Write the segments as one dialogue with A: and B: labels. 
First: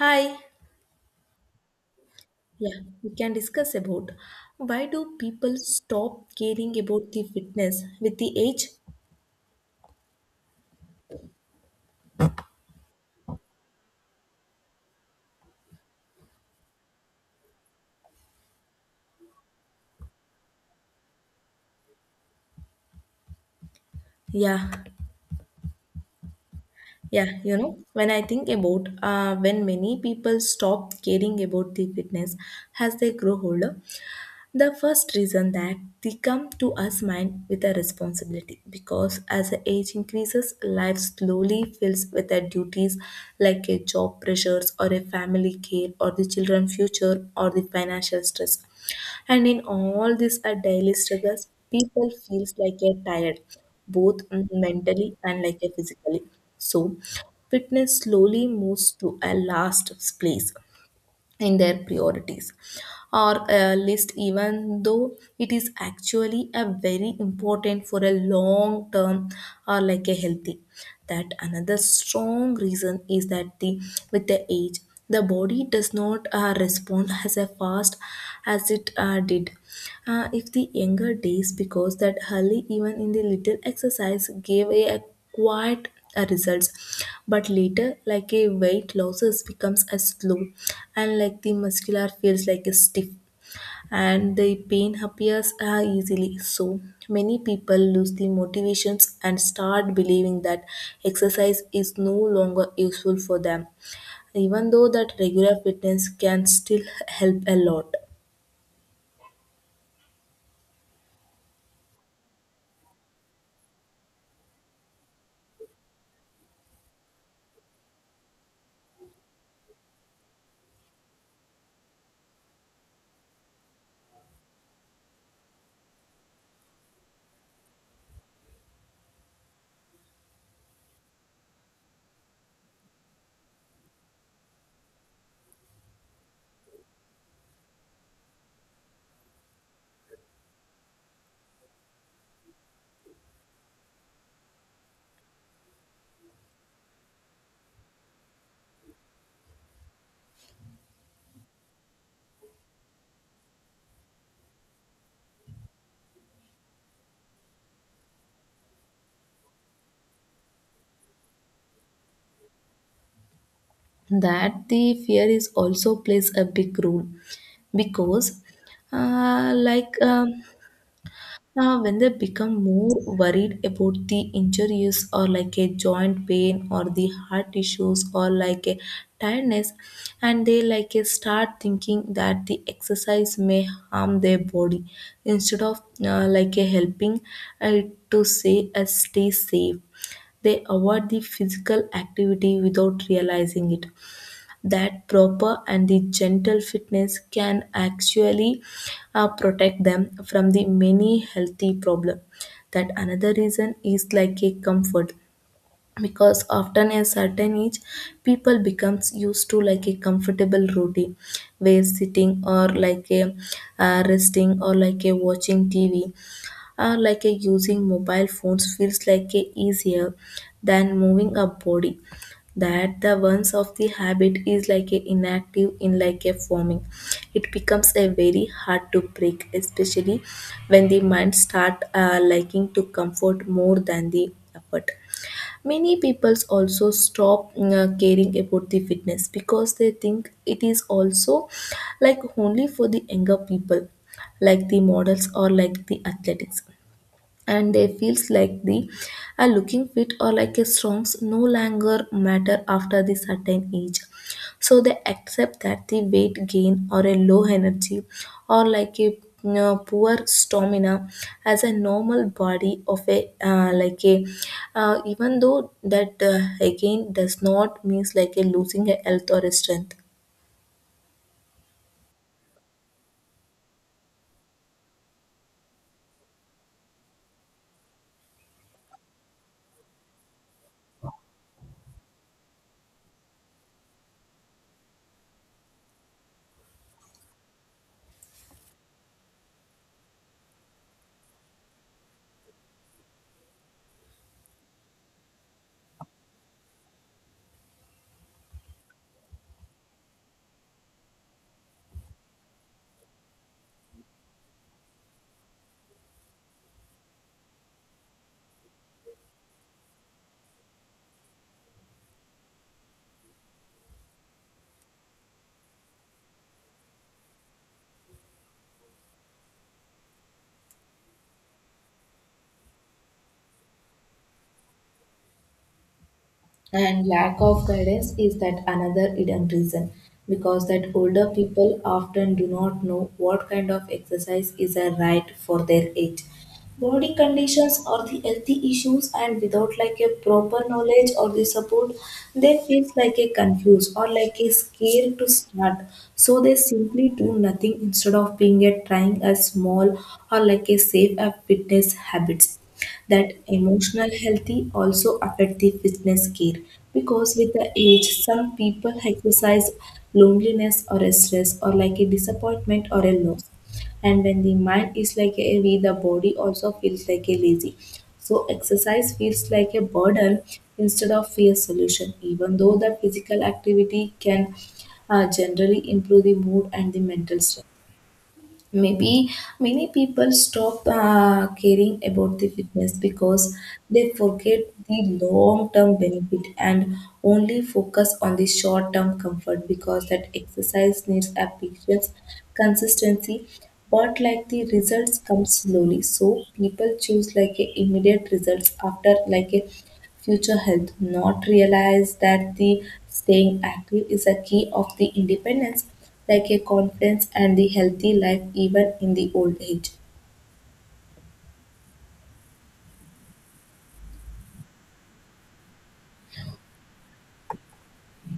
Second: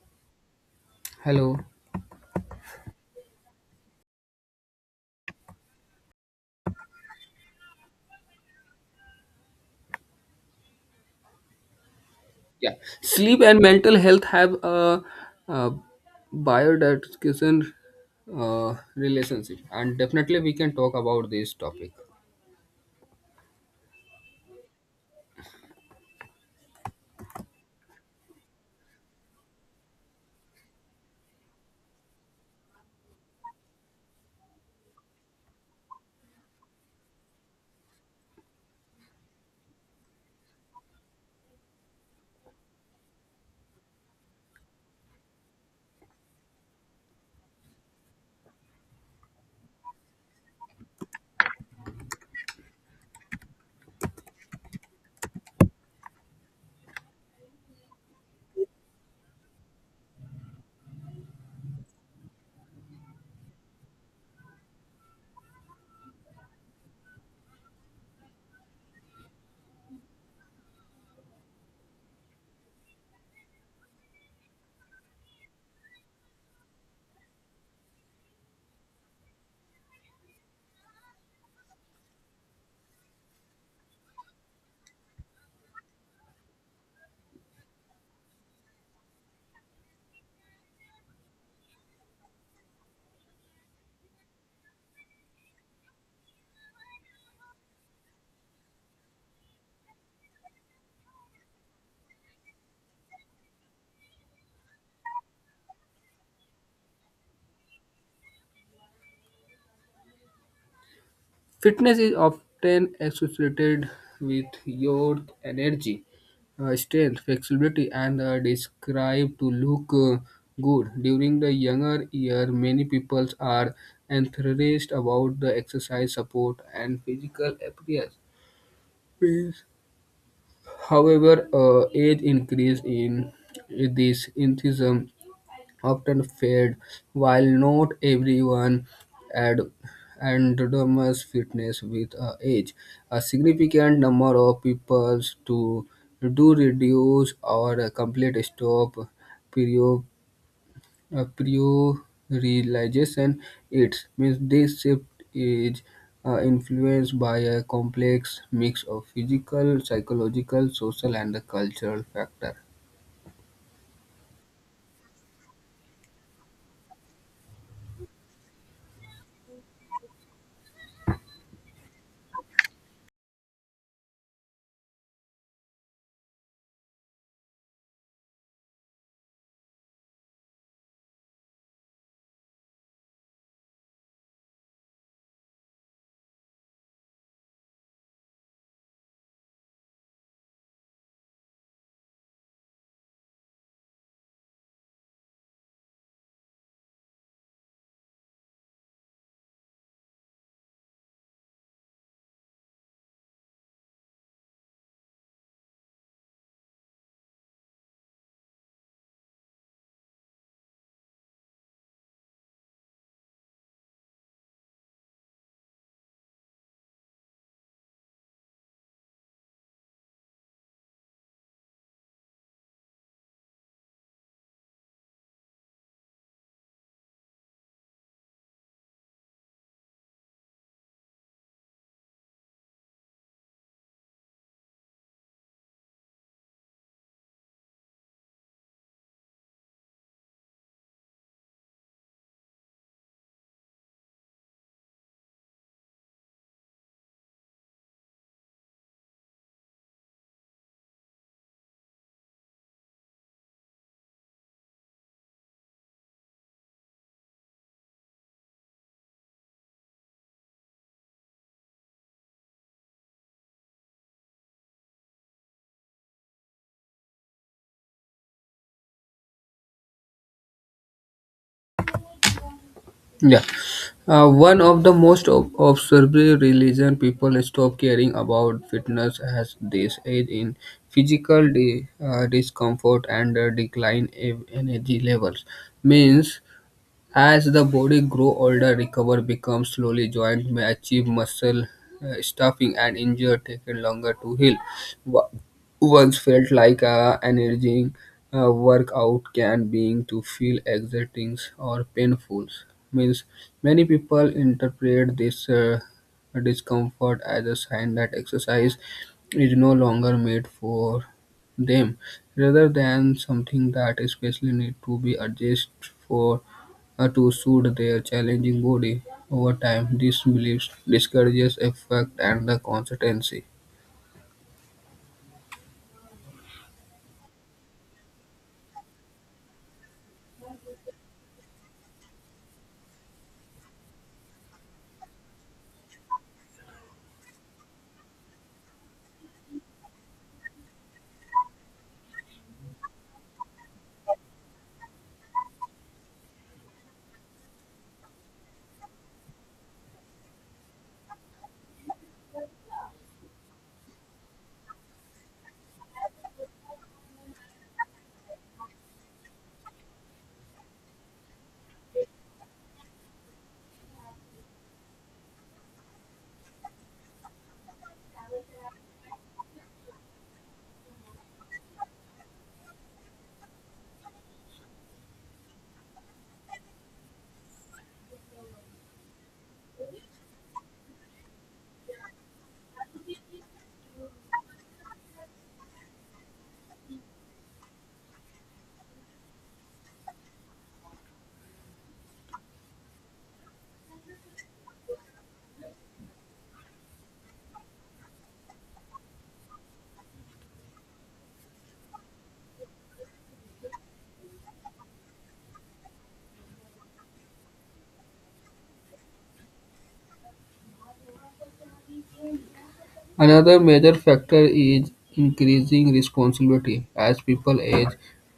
A: Hi.
B: Hello.
A: Yeah, we can discuss about why do people stop caring about the fitness with the age?
B: Yeah, sleep and mental health have a, uh biodigestion relationship, and definitely we can talk about this topic.
A: Yeah, yeah, when I think about when many people stop caring about the fitness as they grow older, the first reason that they come to us mind with a responsibility because as the age increases, life slowly fills with the duties like a job pressures or a family care or the children future or the financial stress. And in all these are daily struggles, people feels like a tired, both mentally and like a physically. So fitness slowly moves to a last place in their priorities or a list even though it is actually a very important for a long term or like a healthy. That another strong reason is that the with the age the body does not respond as a fast as it did if the younger days because that early even in the little exercise gave a quiet results, but later like a weight losses becomes as slow and like the muscular feels like a stiff and the pain appears easily. So many people lose the motivations and start believing that exercise is no longer useful for them even though that regular fitness can still help a lot.
B: Fitness is often associated with your energy, strength, flexibility, and described to look good. During the younger year, many people are enthused about the exercise support and physical appearance. However, age increase in this enthusiasm often fade, while not everyone ad- endures fitness with age. A significant number of people to do reduce or a complete stop period a prioritization. It means this shift is influenced by a complex mix of physical, psychological, social, and the cultural factor.
A: That the fear is also plays a big role because uh, like um, now, when they become more worried about the injuries or like a joint pain or the heart issues or like a tiredness, and they like a start thinking that the exercise may harm their body instead of like a helping uh, to say stay safe. They avoid the physical activity without realizing it that proper and the gentle fitness can actually protect them from the many healthy problem. That another reason is like a comfort because often a certain age people becomes used to like a comfortable routine where sitting or like a resting or like a watching tv like a using mobile phones feels like a easier than moving a body. That the ones of the habit is like a inactive in like a forming, it becomes a very hard to break, especially when the mind start liking to comfort more than the effort. Many peoples also stop caring about the fitness because they think it is also like only for the younger people, like the models or like the athletics, and they feels like the a looking fit or like a songs no longer matter after the certain age. So they accept that the weight gain or a low energy or like a you poor stamina as a normal body of a even though that again does not means like a losing a health or a strength.
B: Yeah, one of the most observed religion people stop caring about fitness as this age in physical discomfort and decline in energy levels means as the body grows older, recovery becomes slowly. Joints may achieve muscle stuffing and injury taken longer to heal. Wha- Once felt like a energizing workout can being to feel exerting or painful. Means many people interpret this discomfort as a sign that exercise is no longer made for them rather than something that especially need to be adjusted for to suit their challenging body. Over time, this belief discourages effect and the consistency.
A: And lack of guidance is that another hidden reason because that older people often do not know what kind of exercise is a right for their age body conditions or the healthy issues, and without like a proper knowledge or the support they feel like a confused or like a scared to start. So they simply do nothing instead of being a trying a small or like a safe a fitness habits. That emotional healthy also affect the fitness care because with the age some people exercise loneliness or a stress or like a disappointment or a loss, and when the mind is like heavy the body also feels like a lazy, so exercise feels like a burden instead of fear solution, even though the physical activity can generally improve the mood and the mental strength. Maybe many people stop caring about the fitness because they forget the long term benefit and only focus on the short term comfort, because that exercise needs a patience, consistency, but like the results come slowly. So people choose like a immediate results after like a future health, not realize that the staying active is a key of the independence like a confidence and the healthy life even in the old age.
B: Another major factor is increasing responsibility. As people age,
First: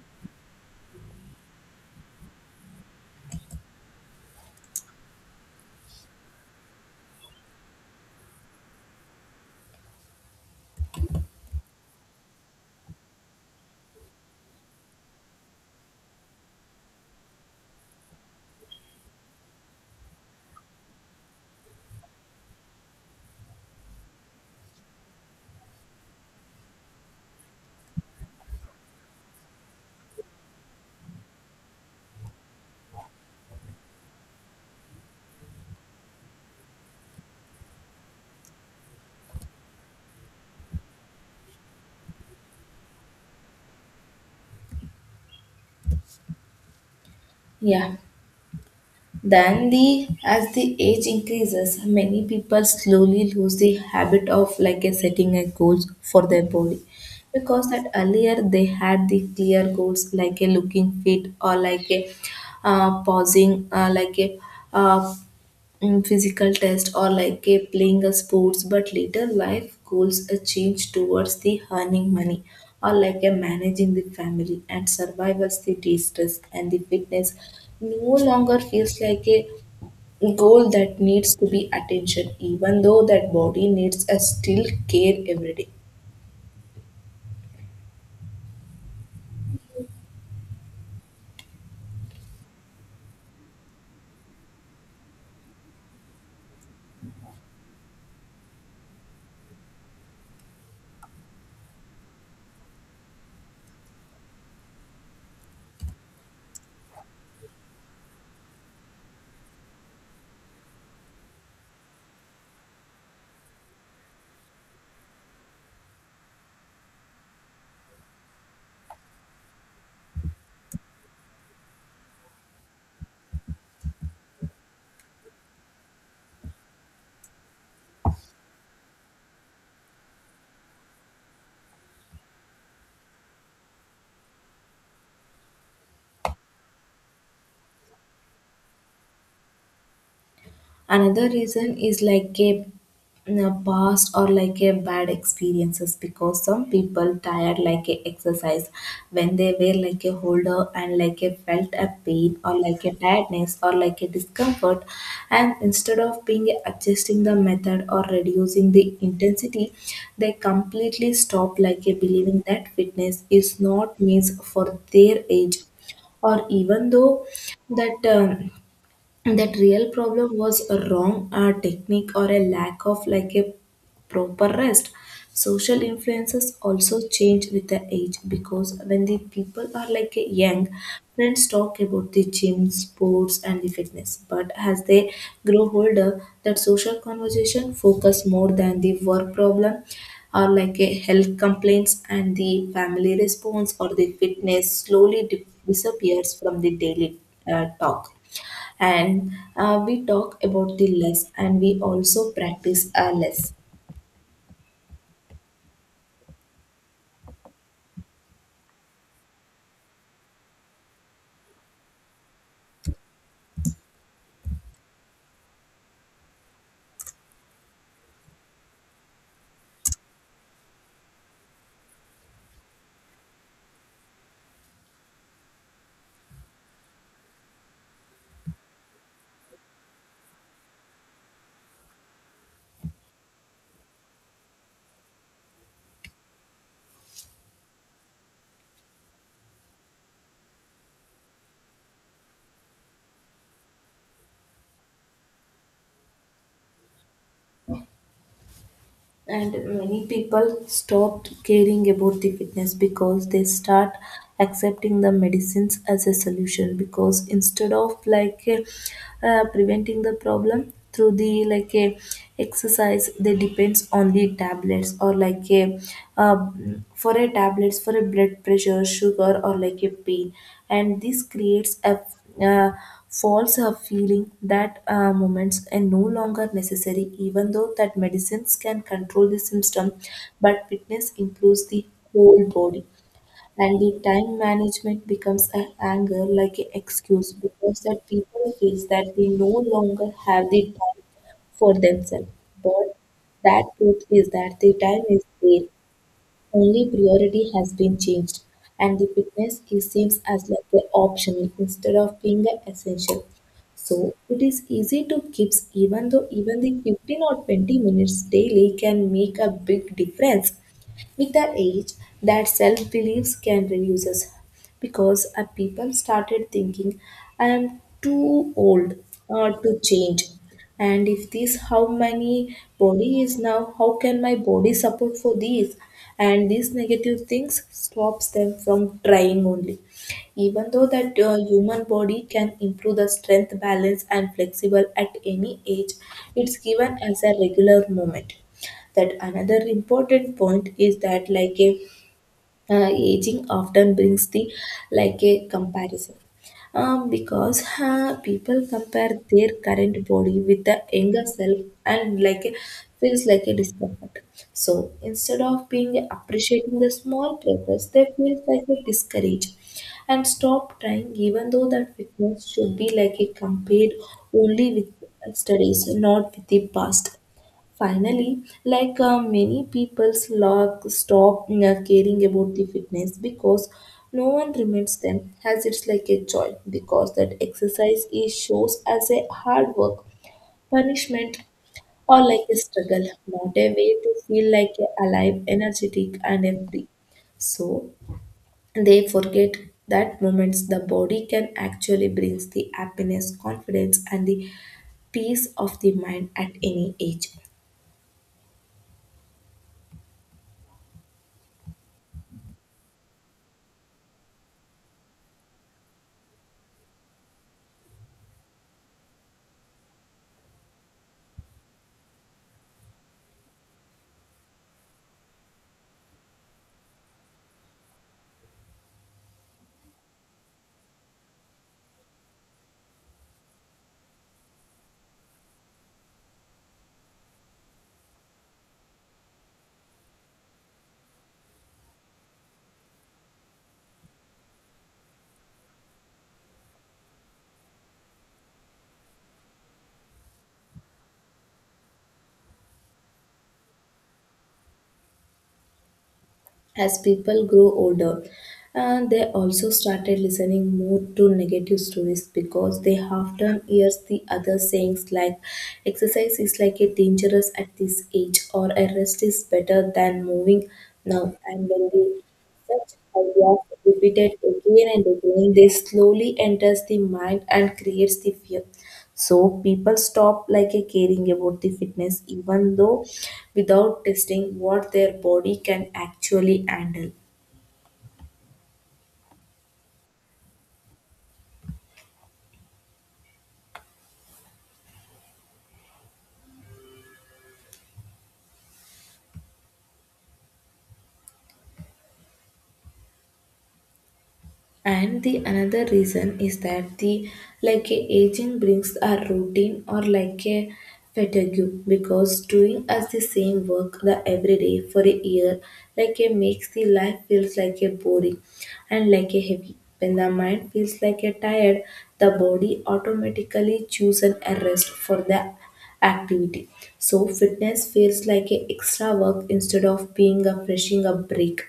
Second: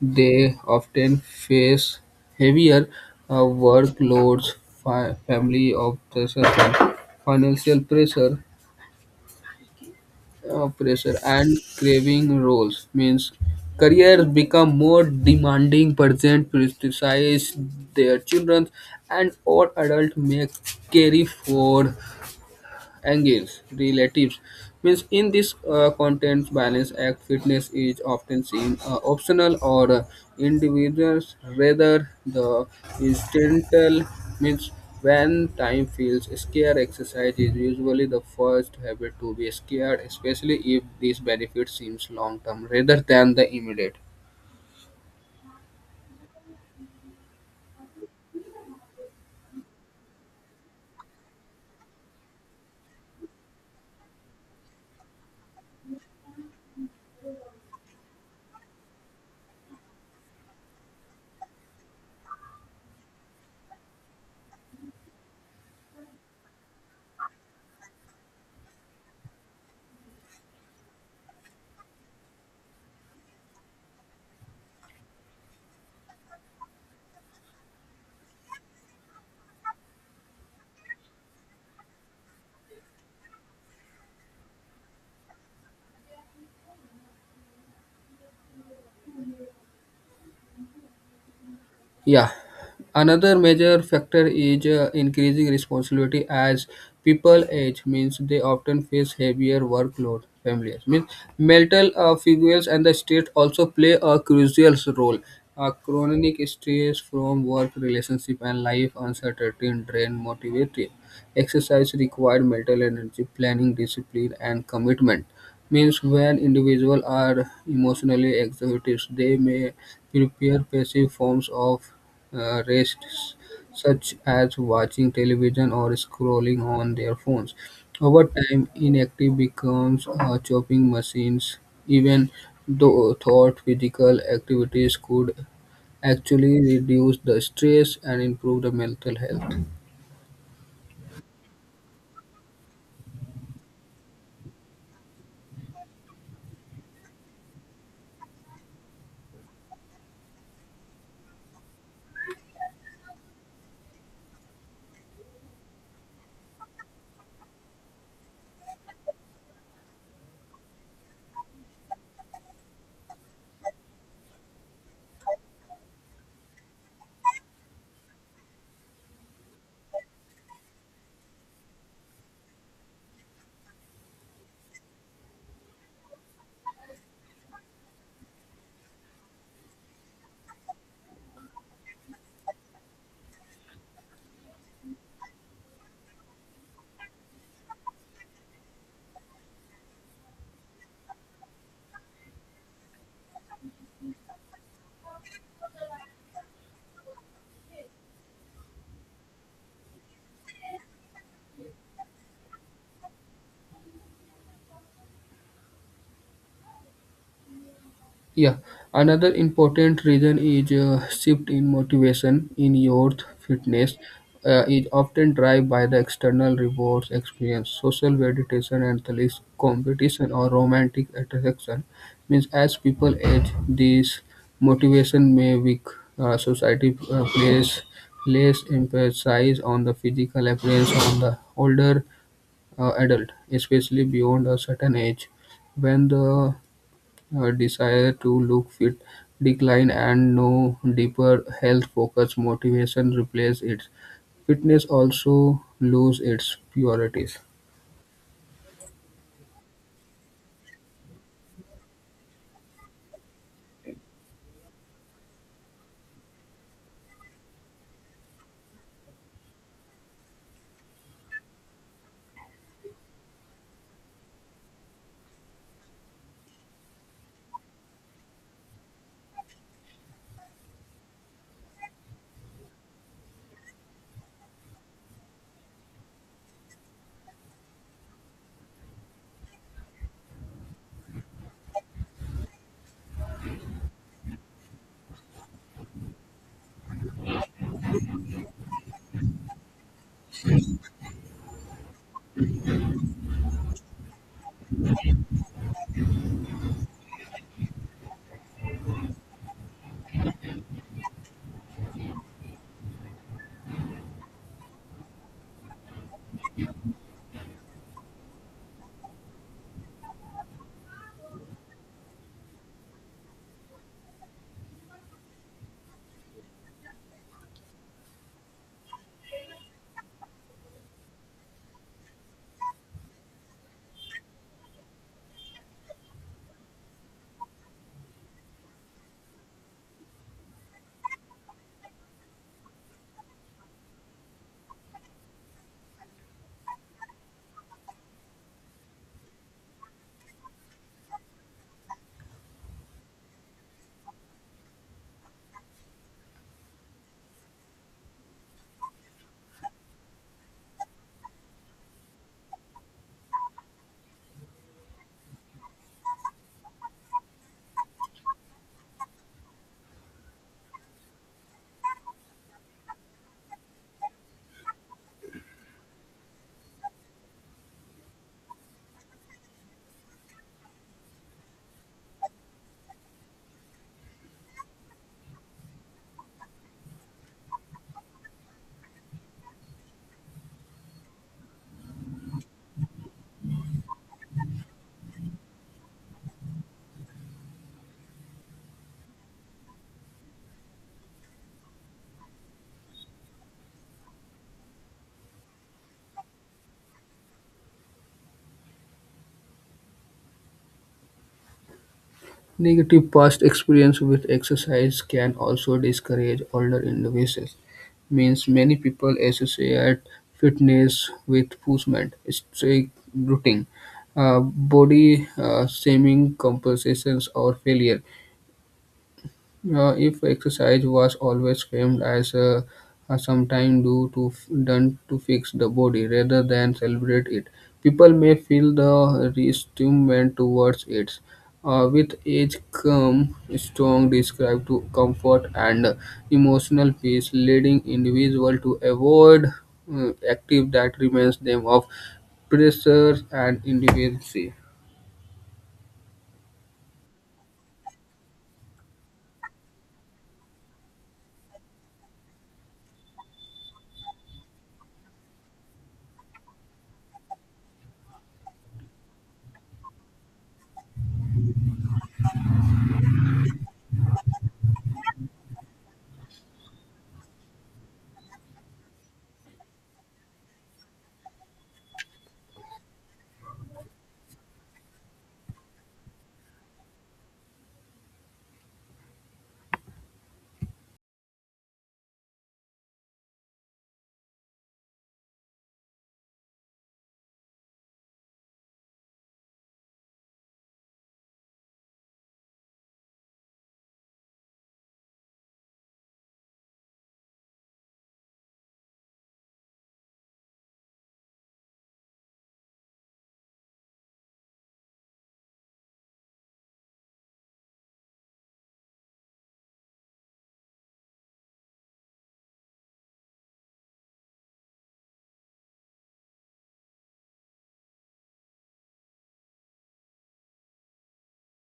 B: they often face heavier uh, workloads, family obligations, and financial pressure. Uh, pressure and craving roles means careers become more demanding parents criticize their children and all adults may carry for angles relatives means in this content balance act fitness is often seen optional or individuals rather the incidental means when time feels scarce exercise is usually the first habit to be scared especially if this benefit seems long term rather than the immediate.
A: Yeah, then the as the age increases many people slowly lose the habit of like a setting a goals for their body because that earlier they had the clear goals like a looking fit or like a pausing uh, physical test or like a playing a sports, but later life goals a change towards the earning money or like a managing the family and survivors the distress, and the fitness no longer feels like a goal that needs to be attention, even though that body needs a still care every day.
B: Yeah, another major factor is increasing responsibility as people age means they often face heavier workload families means mental figures and the state also play a crucial role. Uh, chronic stress from work relationship and life uncertainty drain motivation exercise require mental energy planning discipline and commitment means when individuals are emotionally exhauted, they may prepare passive forms of rest, such as watching television or scrolling on their phones. Over time, inactive becomes a chopping machines. Even though thought physical activities could actually reduce the stress and improve the mental health.
A: Another reason is like a past or like a bad experiences because some people tired like a exercise when they were like a holder and like a felt a pain or like a tiredness or like a discomfort, and instead of being adjusting the method or reducing the intensity they completely stop like a believing that fitness is not means for their age, or even though that that real problem was a wrong technique or a lack of like a proper rest. Social influences also change with the age because when the people are like a young, friends talk about the gym sports and the fitness, but as they grow older that social conversation focus more than the work problem or like a health complaints and the family response, or the fitness slowly disappears from the daily talk, and we talk about the less and we also practice our less.
B: Yeah, another important reason is shift in motivation in youth. Fitness is often driven by the external rewards, experience, social validation, and the least competition or romantic attraction. Means as people age, this motivation may weak. Society plays less emphasis on the physical appearance on the older adult, especially beyond a certain age, when the desire to look fit decline and no deeper health focused motivation replace it. Fitness also lose its purities.
A: And many people stopped caring about the fitness because they start accepting the medicines as a solution, because instead of preventing the problem through the like a exercise they depends on the tablets or like a uh, for a tablets for a blood pressure sugar or like a pain, and this creates a uh, falls a feeling that moments are no longer necessary, even though that medicines can control the symptom, but fitness improves the whole body. And the time management becomes an anger like an excuse because that people feels that they no longer have the time for themselves. But that truth is that the time is there, only priority has been changed, and the fitness is seems as like an optional instead of being an essential. So it is easy to keep, even though even the 15 or 20 minutes daily can make a big difference. With the age, that self beliefs can reduces because people started thinking, I am too old to change. And if this, how many body is now, how can my body support for these? And these negative things stops them from trying only. Even though that human body can improve the strength, balance, and flexible at any age, it's given as a regular moment. That another important point is that like a aging often brings the like a comparison because people compare their current body with the younger self and like a, feels like a discomfort, so instead of being appreciating the small progress they feel like a discouraged and stop trying, even though that fitness should be like a compared only with studies, not with the past. Finally, like many people's log stop caring about the fitness because no one reminds them as it's like a joy, because that exercise is shows as a hard work, punishment, or like a struggle, not a way to feel like a alive, energetic, and a free. So they forget that moments the body can actually brings the happiness, confidence, and the peace of the mind at any age.
B: Negative past experience with exercise can also discourage older individuals. Means many people associate fitness with punishment, strict routine, body shaming, compensations, or failure. If exercise was always framed as a sometime do to done to fix the body rather than celebrate it, people may feel the resentment towards it. With age come strong describe to comfort and emotional peace, leading individual to avoid active that reminds them of pressures and individuality.
A: As people grew older and they also started listening more to negative stories because they often hear the other sayings like exercise is like a dangerous at this age or a rest is better than moving now, and when they such ideas repeated again and again they slowly enters the mind and creates the fear, so people stop like a caring about the fitness even though without testing what their body can actually handle. And the another reason is that the like a aging brings a routine or like a fatigue because doing as the same work the every day for a year like a makes the life feels like a boring and like a heavy. When the mind feels like a tired, the body automatically chooses a rest for the activity. So fitness feels like a extra work instead of being a freshing up break,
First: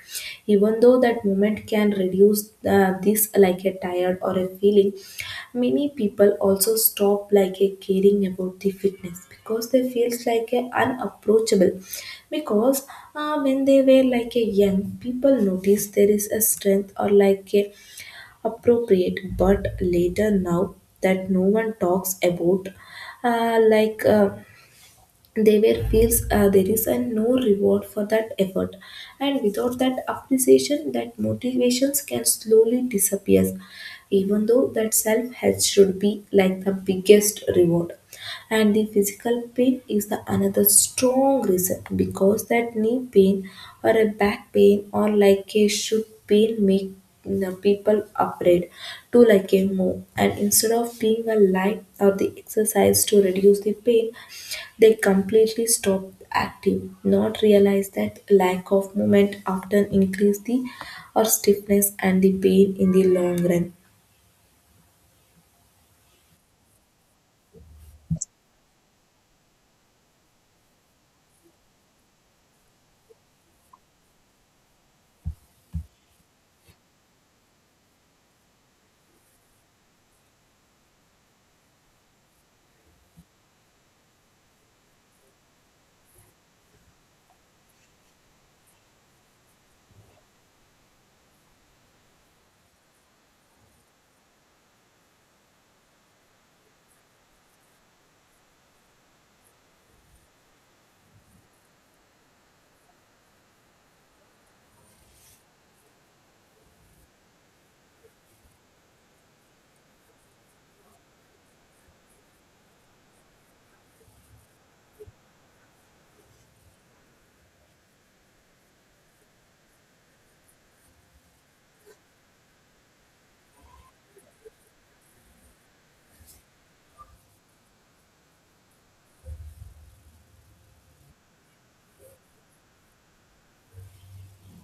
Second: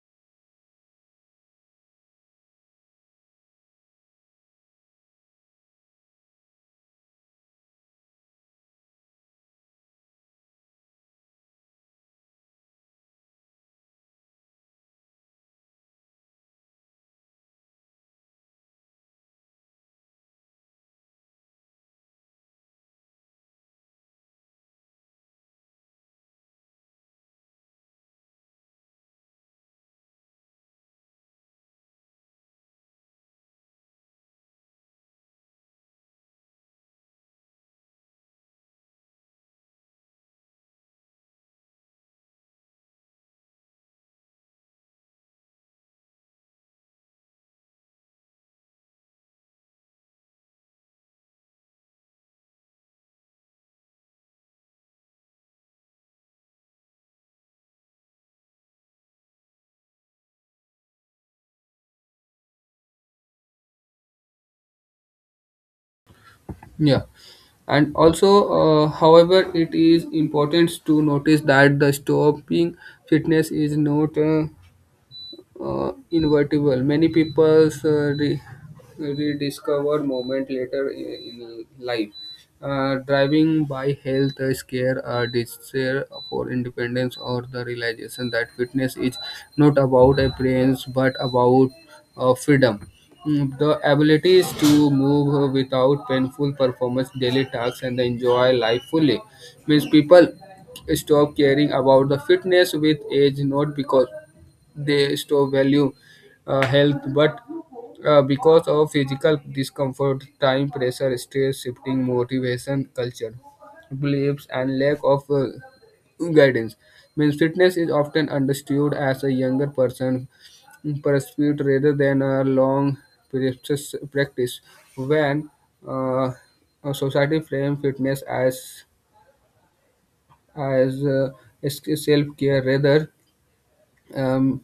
A: even though that moment can reduce this like a tired or a feeling. Many people also stop like a caring about the fitness because they feels like a unapproachable. Because when they were like a young, people notice there is a strength or like a appropriate, but later now that no one talks about, like. They were feels there is a no reward for that effort, and without that appreciation that motivations can slowly disappears, even though that self help should be like the biggest reward. And the physical pain is the another strong reason because that knee pain or a back pain or like a shoot pain make the people afraid to like a move, and instead of being a light or the exercise to reduce the pain they completely stop active, not realize that lack of movement often increase the or stiffness and the pain in the long run.
B: Yeah, and also, however, it is important to notice that the stopping fitness is not invertible. Many people rediscover moment later in life. Driving by health scare or desire for independence or the realization that fitness is not about appearance but about freedom. Mm, the abilities to move without painful performance, daily tasks, and enjoy life fully means people stop caring about the fitness with age, not because they store value health but because of physical discomfort time pressure stress shifting motivation culture beliefs and lack of guidance means fitness is often understood as a younger person pursuit rather than a long practice. When uh, a society frame fitness as as self care rather um,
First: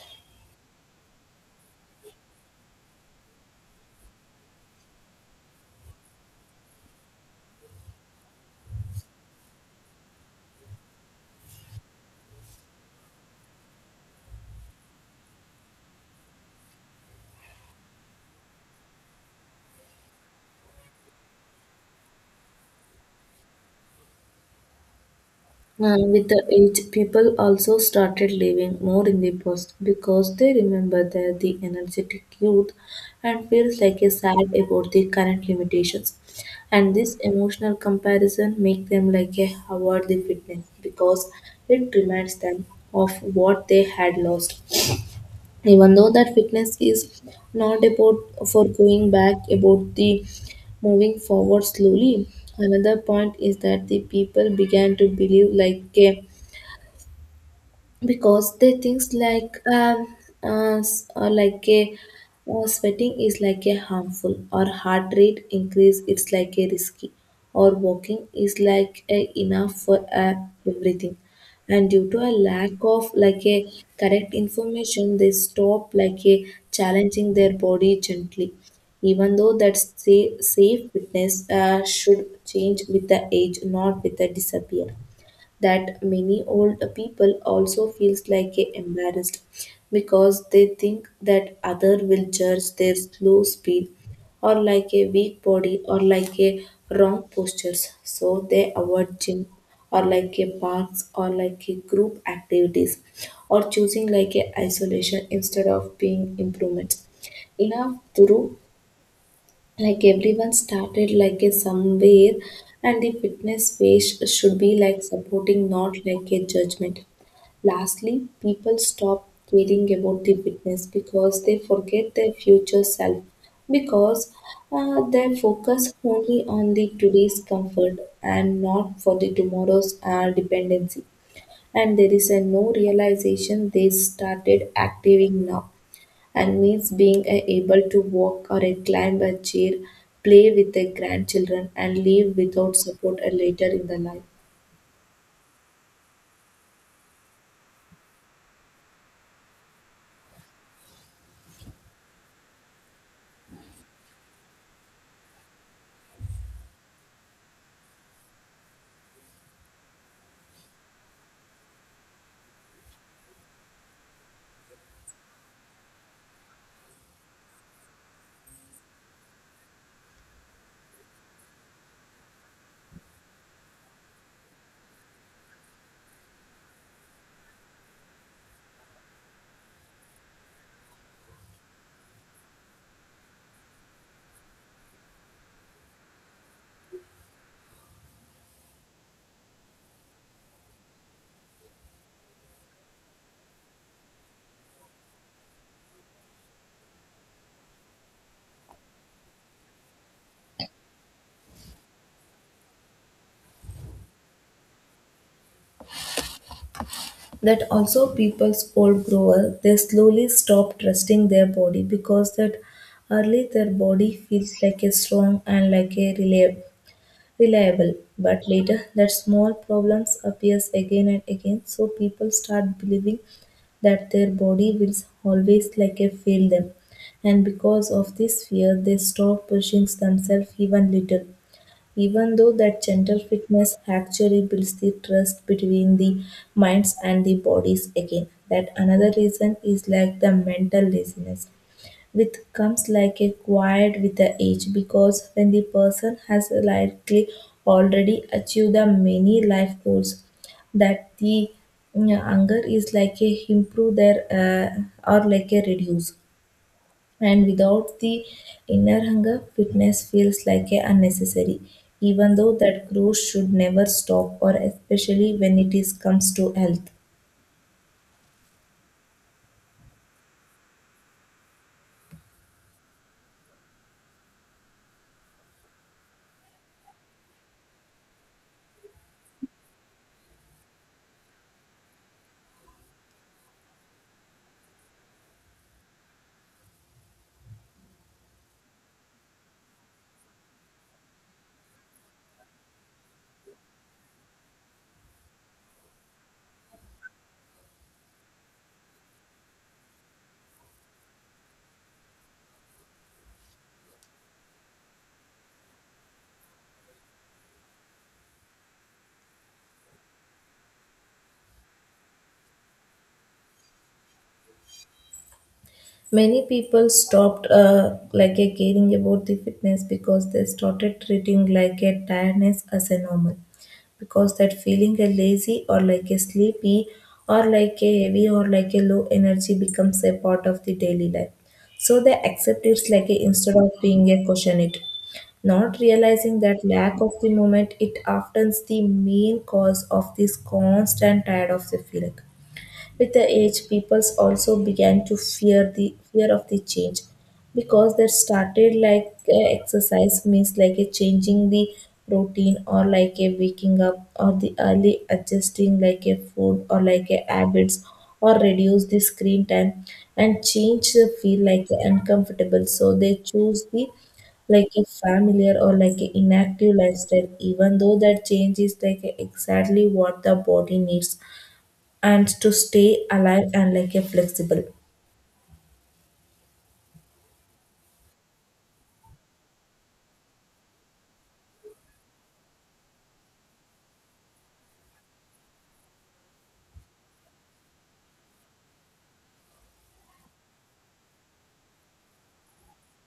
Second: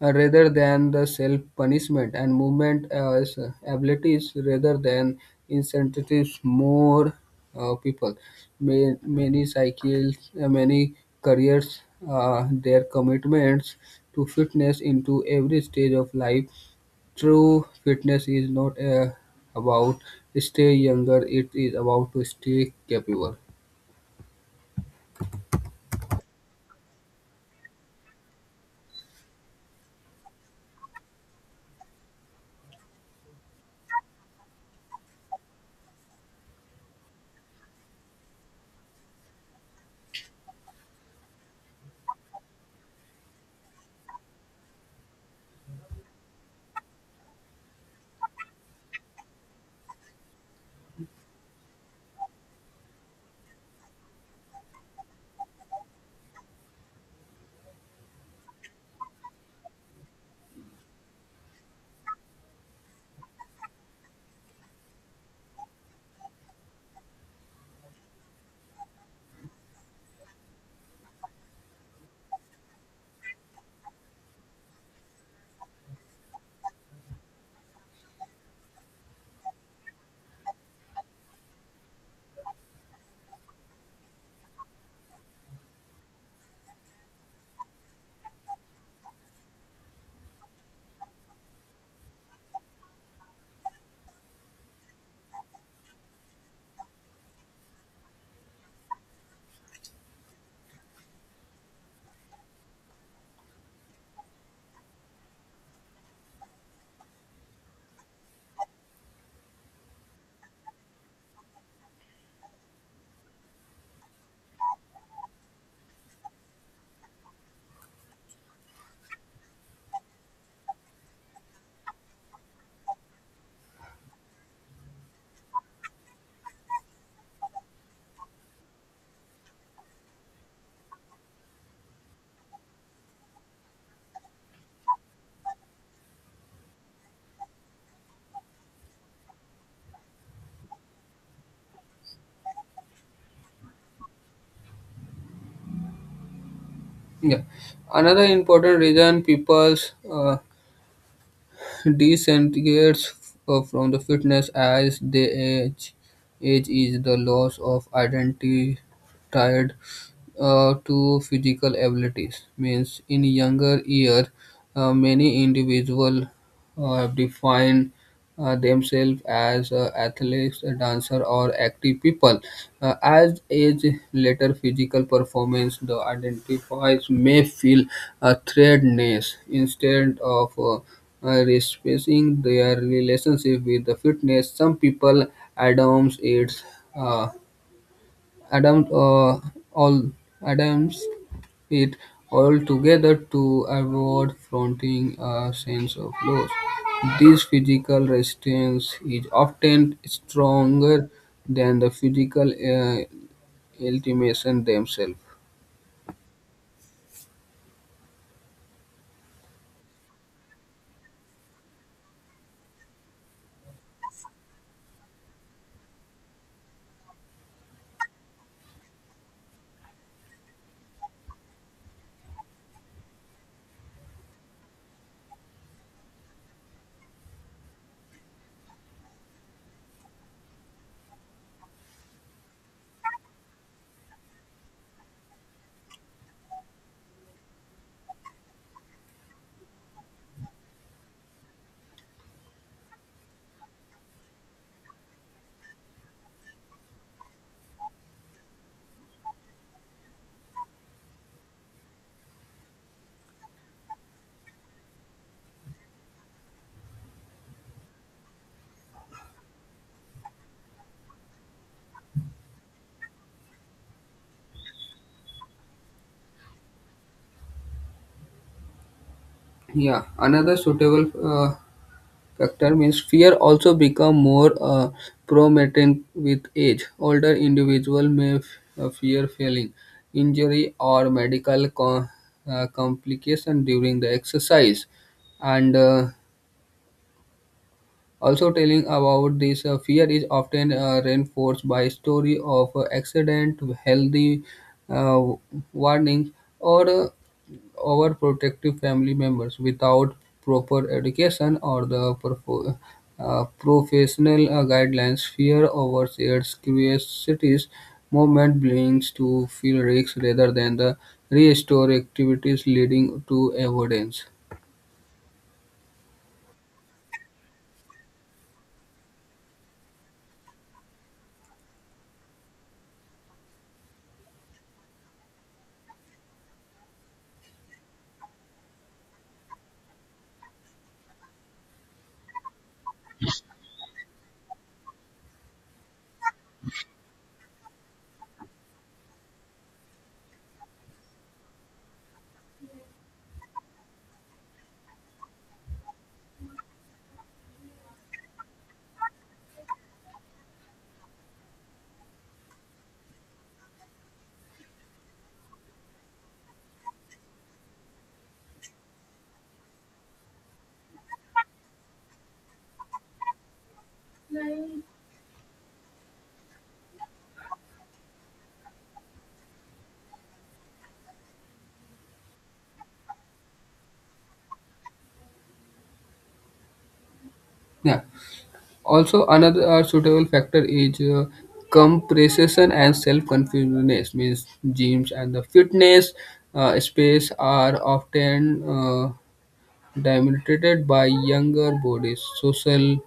B: rather than the self-punishment and movement as abilities rather than incentives more people. Many cycles, many careers, their commitments to fitness into every stage of life. True fitness is not about stay younger, it is about to stay capable.
A: With the age, people also started living more in the past because they remember that the energetic youth and feels like a sad about the current limitations. And this emotional comparison make them like a award the fitness because it reminds them of what they had lost, even though that fitness is not about for going back about the moving forward slowly. Another point is that the people began to believe like a, because they thinks like like a sweating is like a harmful, or heart rate increase it's like a risky, or walking is like a enough for everything, and due to a lack of like a correct information they stop like a challenging their body gently, even though that safe fitness should change with the age, not with the disappear. That many old people also feels like a embarrassed because they think that other will judge their slow speed or like a weak body or like a wrong postures, so they avoid gym or like a parks or like a group activities, or choosing like a isolation instead of being improvements enough Duru, like everyone started like a somewhere, and the fitness space should be like supporting, not like a judgment. Lastly, people stop caring about the fitness because they forget their future self, because they focus only on the today's comfort and not for the tomorrow's dependency. And there is a no realization they started acting now, and means being able to walk or a climb a chair, play with their grandchildren, and live without support a later in the life.
B: Yeah. Another important reason people disintegrates from the fitness as they age. Age is the loss of identity, tired to physical abilities. Means in younger years, many individuals have defined themselves as athletes, a dancer, or active people. As age later physical performance, the identifies may feel a threatened instead of respecting their relationship with the fitness. Some people adorns it. Adam, all Adams it all together to avoid fronting a sense of loss. This physical resistance is often stronger than the physical ultimations themselves.
A: That also people's old grower, they slowly stop trusting their body, because that early their body feels like a strong and like a reliable. But later, that small problems appears again and again, so people start believing that their body will always like a fail them, and because of this fear, they stop pushing themselves even little. Even though that gentle fitness actually builds the trust between the minds and the bodies again. That another reason is like the mental laziness with comes like a quiet with the age, because when the person has likely already achieved the many life goals, that the anger is like a improve their or like a reduce, and without the inner hunger fitness feels like a unnecessary, even though that growth should never stop, or especially when it is comes to health.
B: Yeah, another suitable factor means fear also become more prominent with age. Older individual may fear failing, injury, or medical complication during the exercise, and also telling about this fear is often reinforced by story of accident, healthy uh, warnings, or overprotective family members without proper education or the professional guidelines. Fear overshares curiosities movement brings to feel risks rather than the restorative activities leading to avoidance.
A: Many people stopped like a caring about the fitness because they started treating like a tiredness as a normal. Because that feeling a lazy or like a sleepy or like a heavy or like a low energy becomes a part of the daily life. So they accept it like a instead of being a caution it, not realizing that lack of the moment it often is the main cause of this constant tired of the feeling. With the age, peoples also began to fear the fear of the change, because they started like exercise means like a changing the routine or like a waking up or the early adjusting like a food or like a habits or reduce the screen time, and change the feel like uncomfortable, so they choose the like a familiar or like a inactive lifestyle, even though that change is like exactly what the body needs and to stay alive and like a flexible.
B: Yeah. Also, another suitable factor is compression and self-confidence. Means gyms and the fitness space are often dominated by younger bodies. Social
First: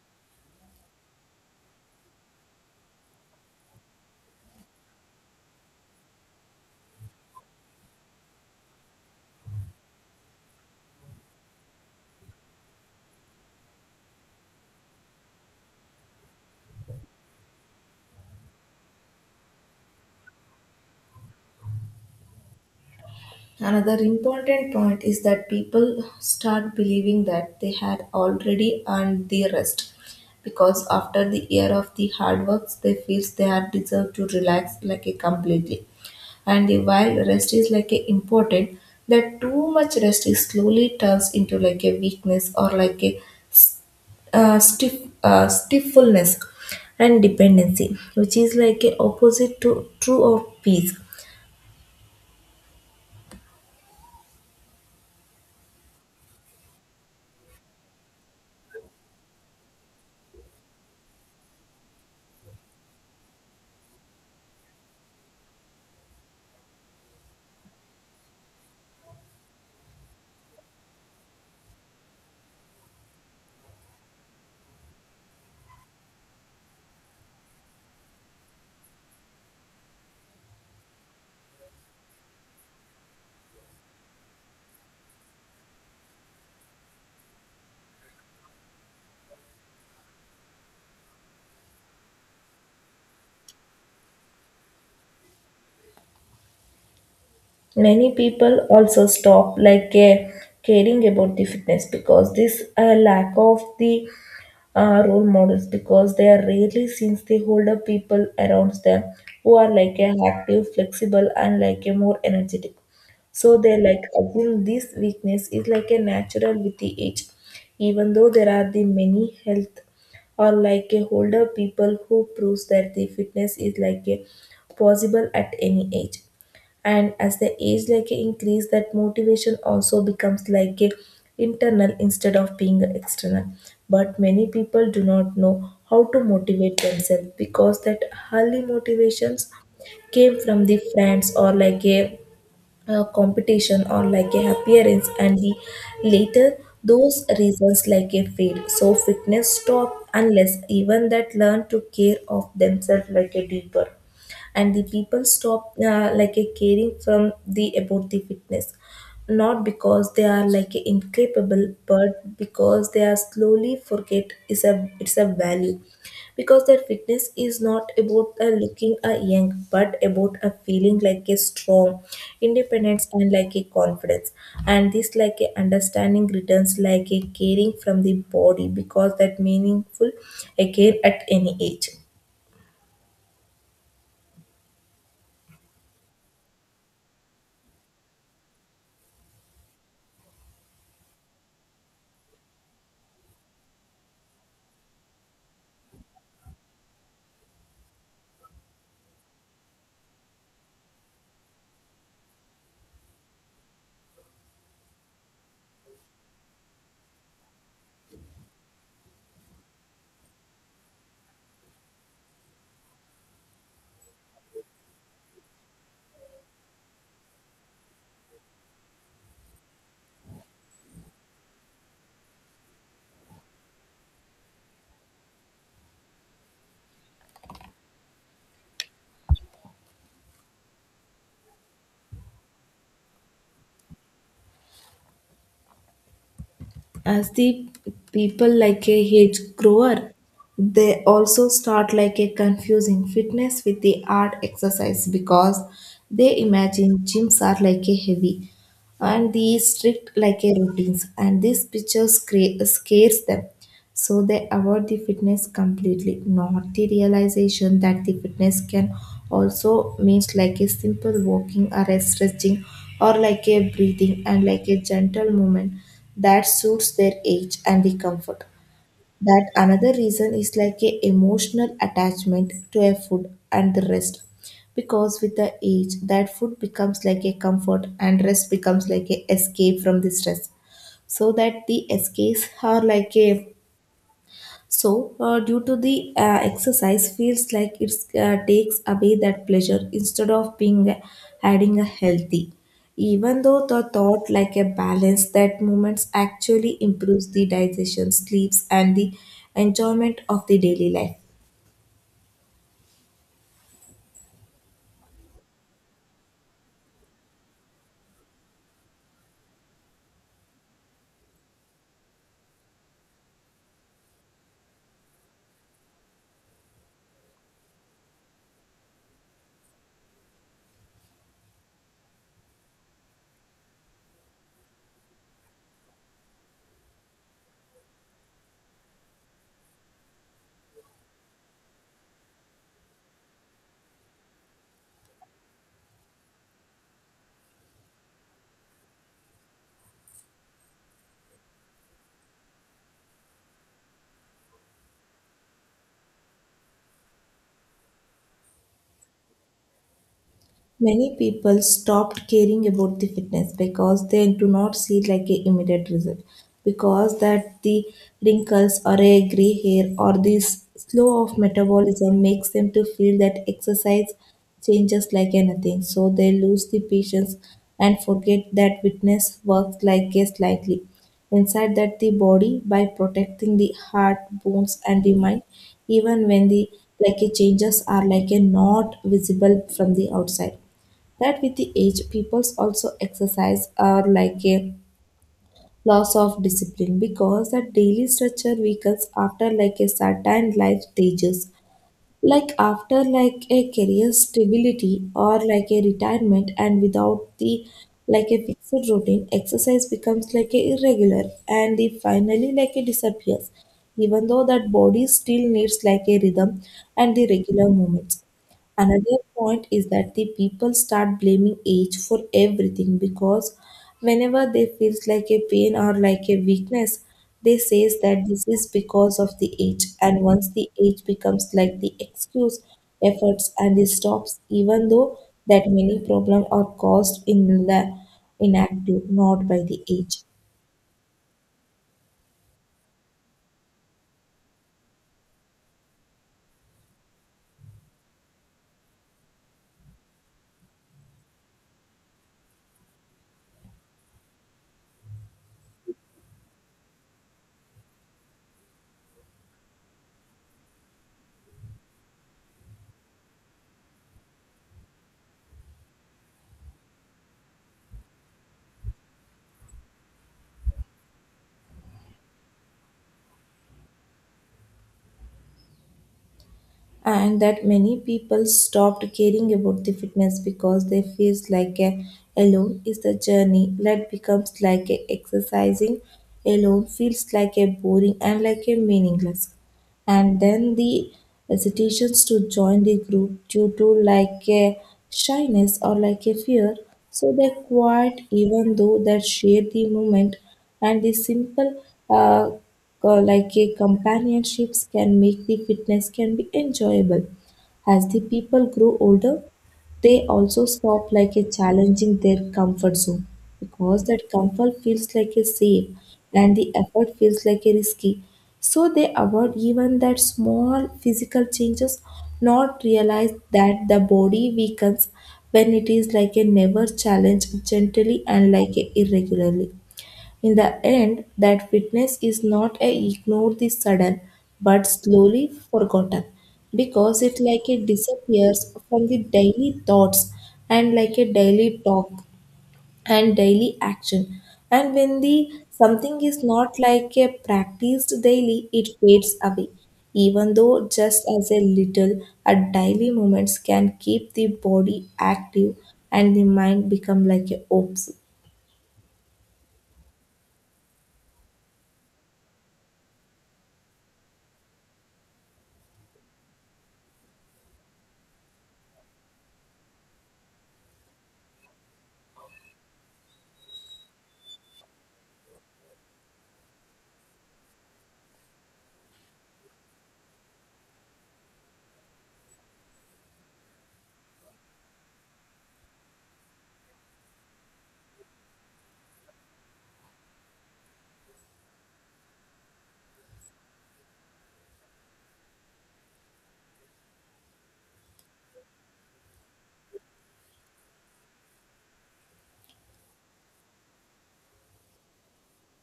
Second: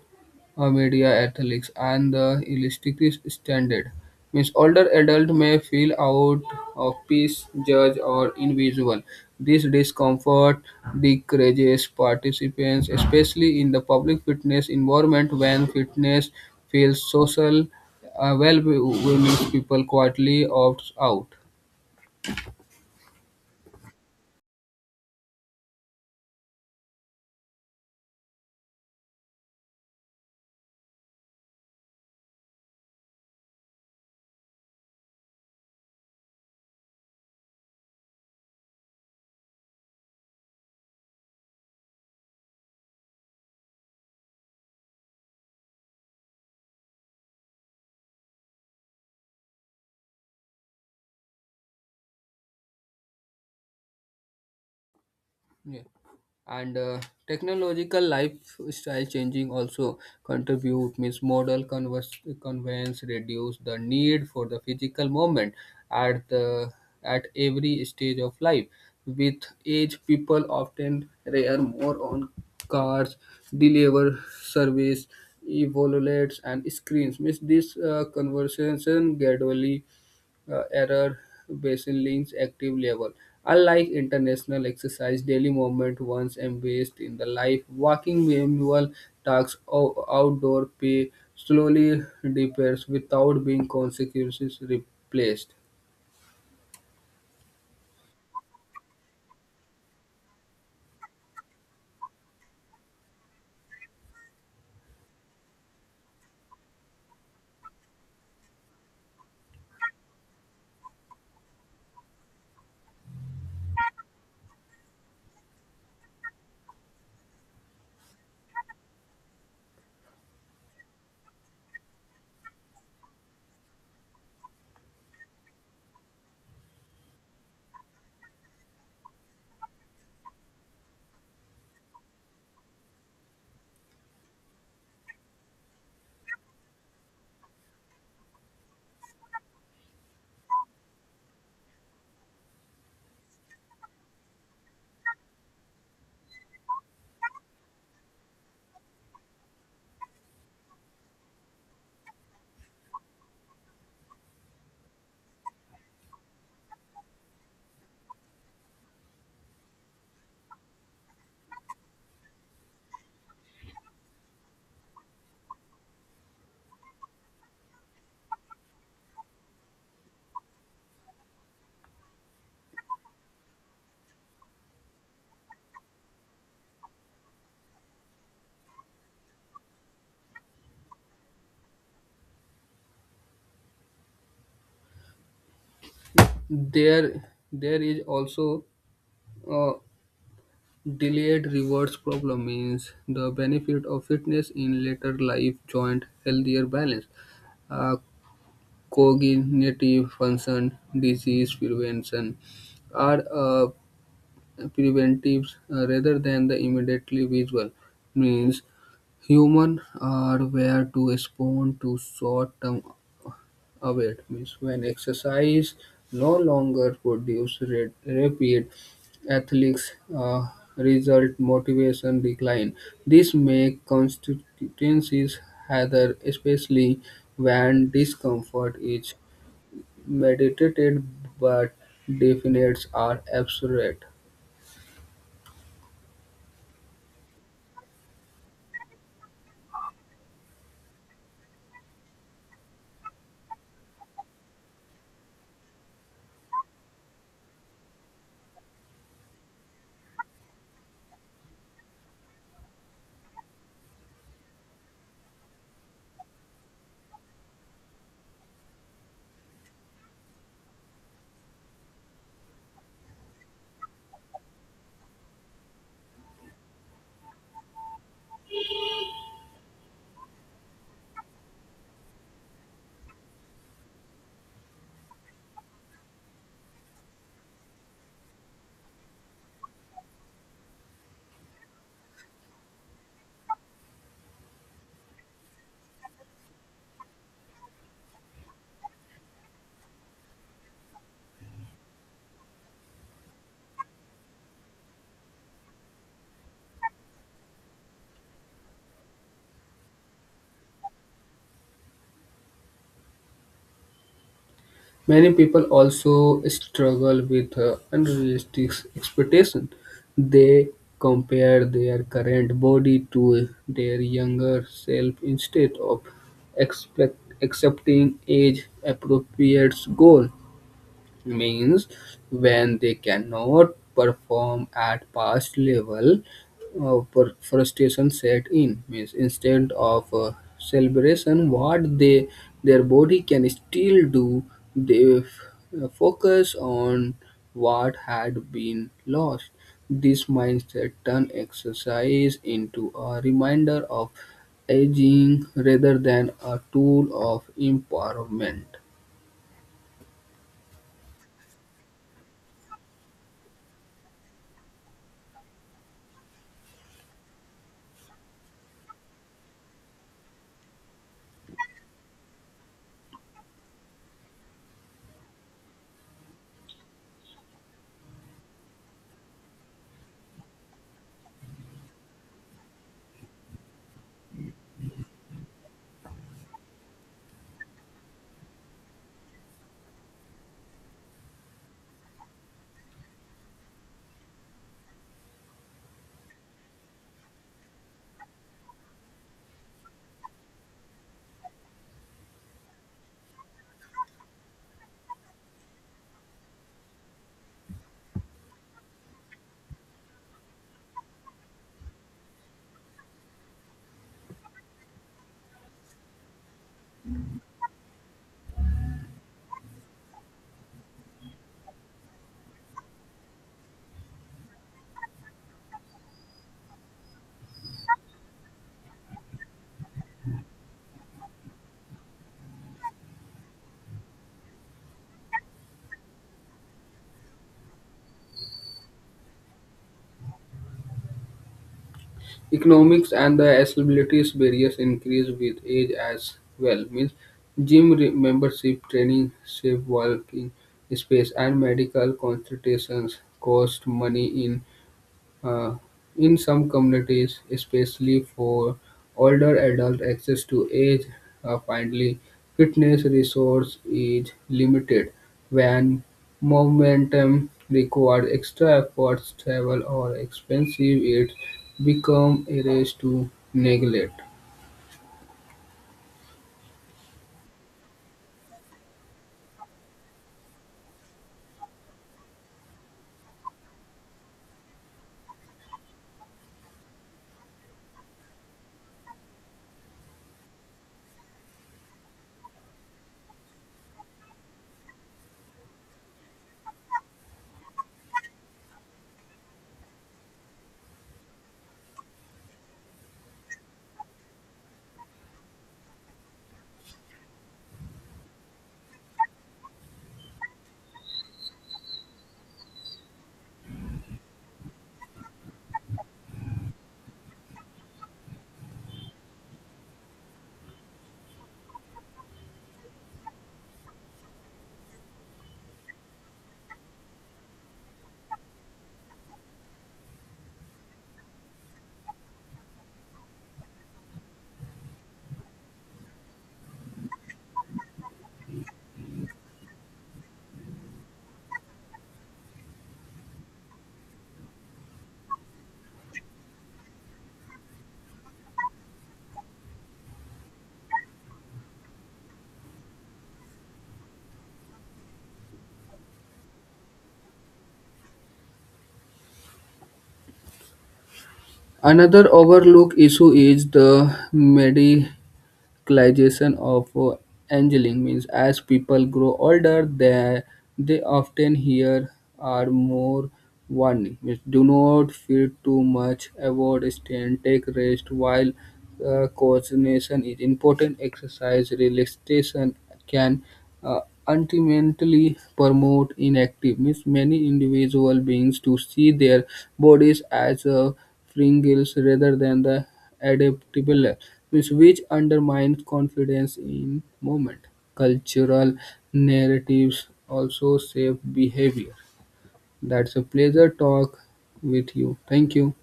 B: media ethics and the realistic standard. Means older adult may feel out of peace, judged or invisible. This discomfort decreases participants, especially in the public fitness environment when fitness feels social. Well, means people quietly opt out.
A: Another important point is that people start believing that they had already earned their rest, because after the year of the hard works they feels they are deserved to relax like a completely, and the while rest is like a important, that too much rest is slowly turns into like a weakness or like a stiffness and dependency, which is like a opposite to true of peace.
B: Yeah. And technological lifestyle changing also contribute means model conveyance reduce the need for the physical movement at the at every stage of life. With age, people often rely more on cars, deliver service, evaluates and screens. Means this conversation gradually error baseline's active level. Unlike international exercise, daily movement once embraced in the life, walking manual tasks outdoor pay slowly deepens without being consequences replaced.
A: Many people also stop like caring about the fitness because this lack of the role models, because they are rarely since they hold up people around them who are like a active, flexible, and like a more energetic. So they like assume this weakness is like a natural with the age, even though there are the many health or like a older people who proves that the fitness is like a possible at any age. And as the age like increase, that motivation also becomes like a internal instead of being external, but many people do not know how to motivate themselves, because that early motivations came from the friends or like a competition or like a appearance, and the later those reasons like a fade, so fitness stop unless even that learn to care of themselves like a deeper. And the people stop like a caring from the about the fitness, not because they are like a incapable, but because they are slowly forget is a it's a value, because their fitness is not about a looking a young but about a feeling like a strong independence and like a confidence. And this like a understanding returns like a caring from the body because that meaningful again at any age.
B: There, there is also a delayed rewards problem means the benefit of fitness in later life joint healthier balance. Uh, Cognitive function, disease prevention, are preventives rather than the immediately visual. Means humans are where to respond to short-term await. Means when exercise no longer produce rapid athletes result motivation decline. This make constituencies harder, especially when discomfort is meditated but definitions are abstract.
A: As the people like a hedge grower, they also start like a confusing fitness with the art exercise, because they imagine gyms are like a heavy and the strict like a routines, and these pictures scares them, so they avoid the fitness completely, not the realization that the fitness can also means like a simple walking or a stretching or like a breathing and like a gentle movement that suits their age and the comfort. That another reason is like a emotional attachment to a food and the rest. Because with the age, that food becomes like a comfort and rest becomes like a escape from the stress. So that the escapes are like a so, due to the exercise, feels like it takes away that pleasure instead of being adding a healthy. Even though the thought like a balance that movements actually improves the digestion, sleeps, and the enjoyment of the daily life.
B: Many people also struggle with unrealistic expectations. They compare their current body to their younger self instead of accepting age appropriate goal. Means when they cannot perform at past level frustration set in means instead of celebration what they their body can still do they focus on what had been lost. This mindset turn exercise into a reminder of aging rather than a tool of empowerment.
A: Many people stopped caring about the fitness because they do not see like a immediate result, because that the wrinkles or a gray hair or this slow of metabolism makes them to feel that exercise changes like anything, so they lose the patience and forget that fitness works like a slightly inside that the body by protecting the heart, bones and the mind, even when the like a changes are like a not visible from the outside. That with the age peoples also exercise are like a loss of discipline, because the daily structure weakens after like a certain life stages, like after like a career stability or like a retirement, and without the like a fixed routine exercise becomes like a irregular and it finally like a disappears, even though that body still needs like a rhythm and the regular movements. Another point is that the people start blaming age for everything, because whenever they feels like a pain or like a weakness, they says that this is because of the age. And once the age becomes like the excuse, efforts and the stops, even though that many problems are caused in inactive, not by the age.
B: Economics and the accessibility barriers increase with age as well. Means membership, training, safe working space, and medical consultations cost money uh, in some communities, especially for older adults, access to age-friendly fitness resource is limited when momentum requires extra efforts, travel, or expensive. It becomes a race to neglect.
A: And that many people stopped caring about the fitness because they feels like a alone is the journey, that becomes like a exercising alone feels like a boring and like a meaningless, and then the hesitations to join the group due to like a shyness or like a fear. So they quiet, even though that share the moment and the simple uh, like a companionships can make the fitness can be enjoyable. As the people grow older, they also stop like a challenging their comfort zone, because that comfort feels like a safe and the effort feels like a risky, so they avoid even that small physical changes, not realize that the body weakens when it is like a never challenge gently and like a irregularly. In the end, that fitness is not a ignore the sudden but slowly forgotten, because it like it disappears from the daily thoughts and like a daily talk and daily action. And when the something is not like a practiced daily, it fades away. Even though just as a little, a daily moments can keep the body active and the mind become like a ops.
B: Another overlooked issue is the medication glycation of aging means as people grow older, they often hear are more warning. Means do not feed too much, avoid strain, take rest while coordination is important. Exercise relaxation can uh, ultimately promote inactive. Means many individual beings to see their bodies as a fringes rather than the adaptable, which undermines confidence in movement. Cultural narratives also shape behavior. That's a pleasure talk with you. Thank you.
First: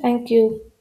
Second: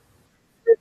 A: Thank you.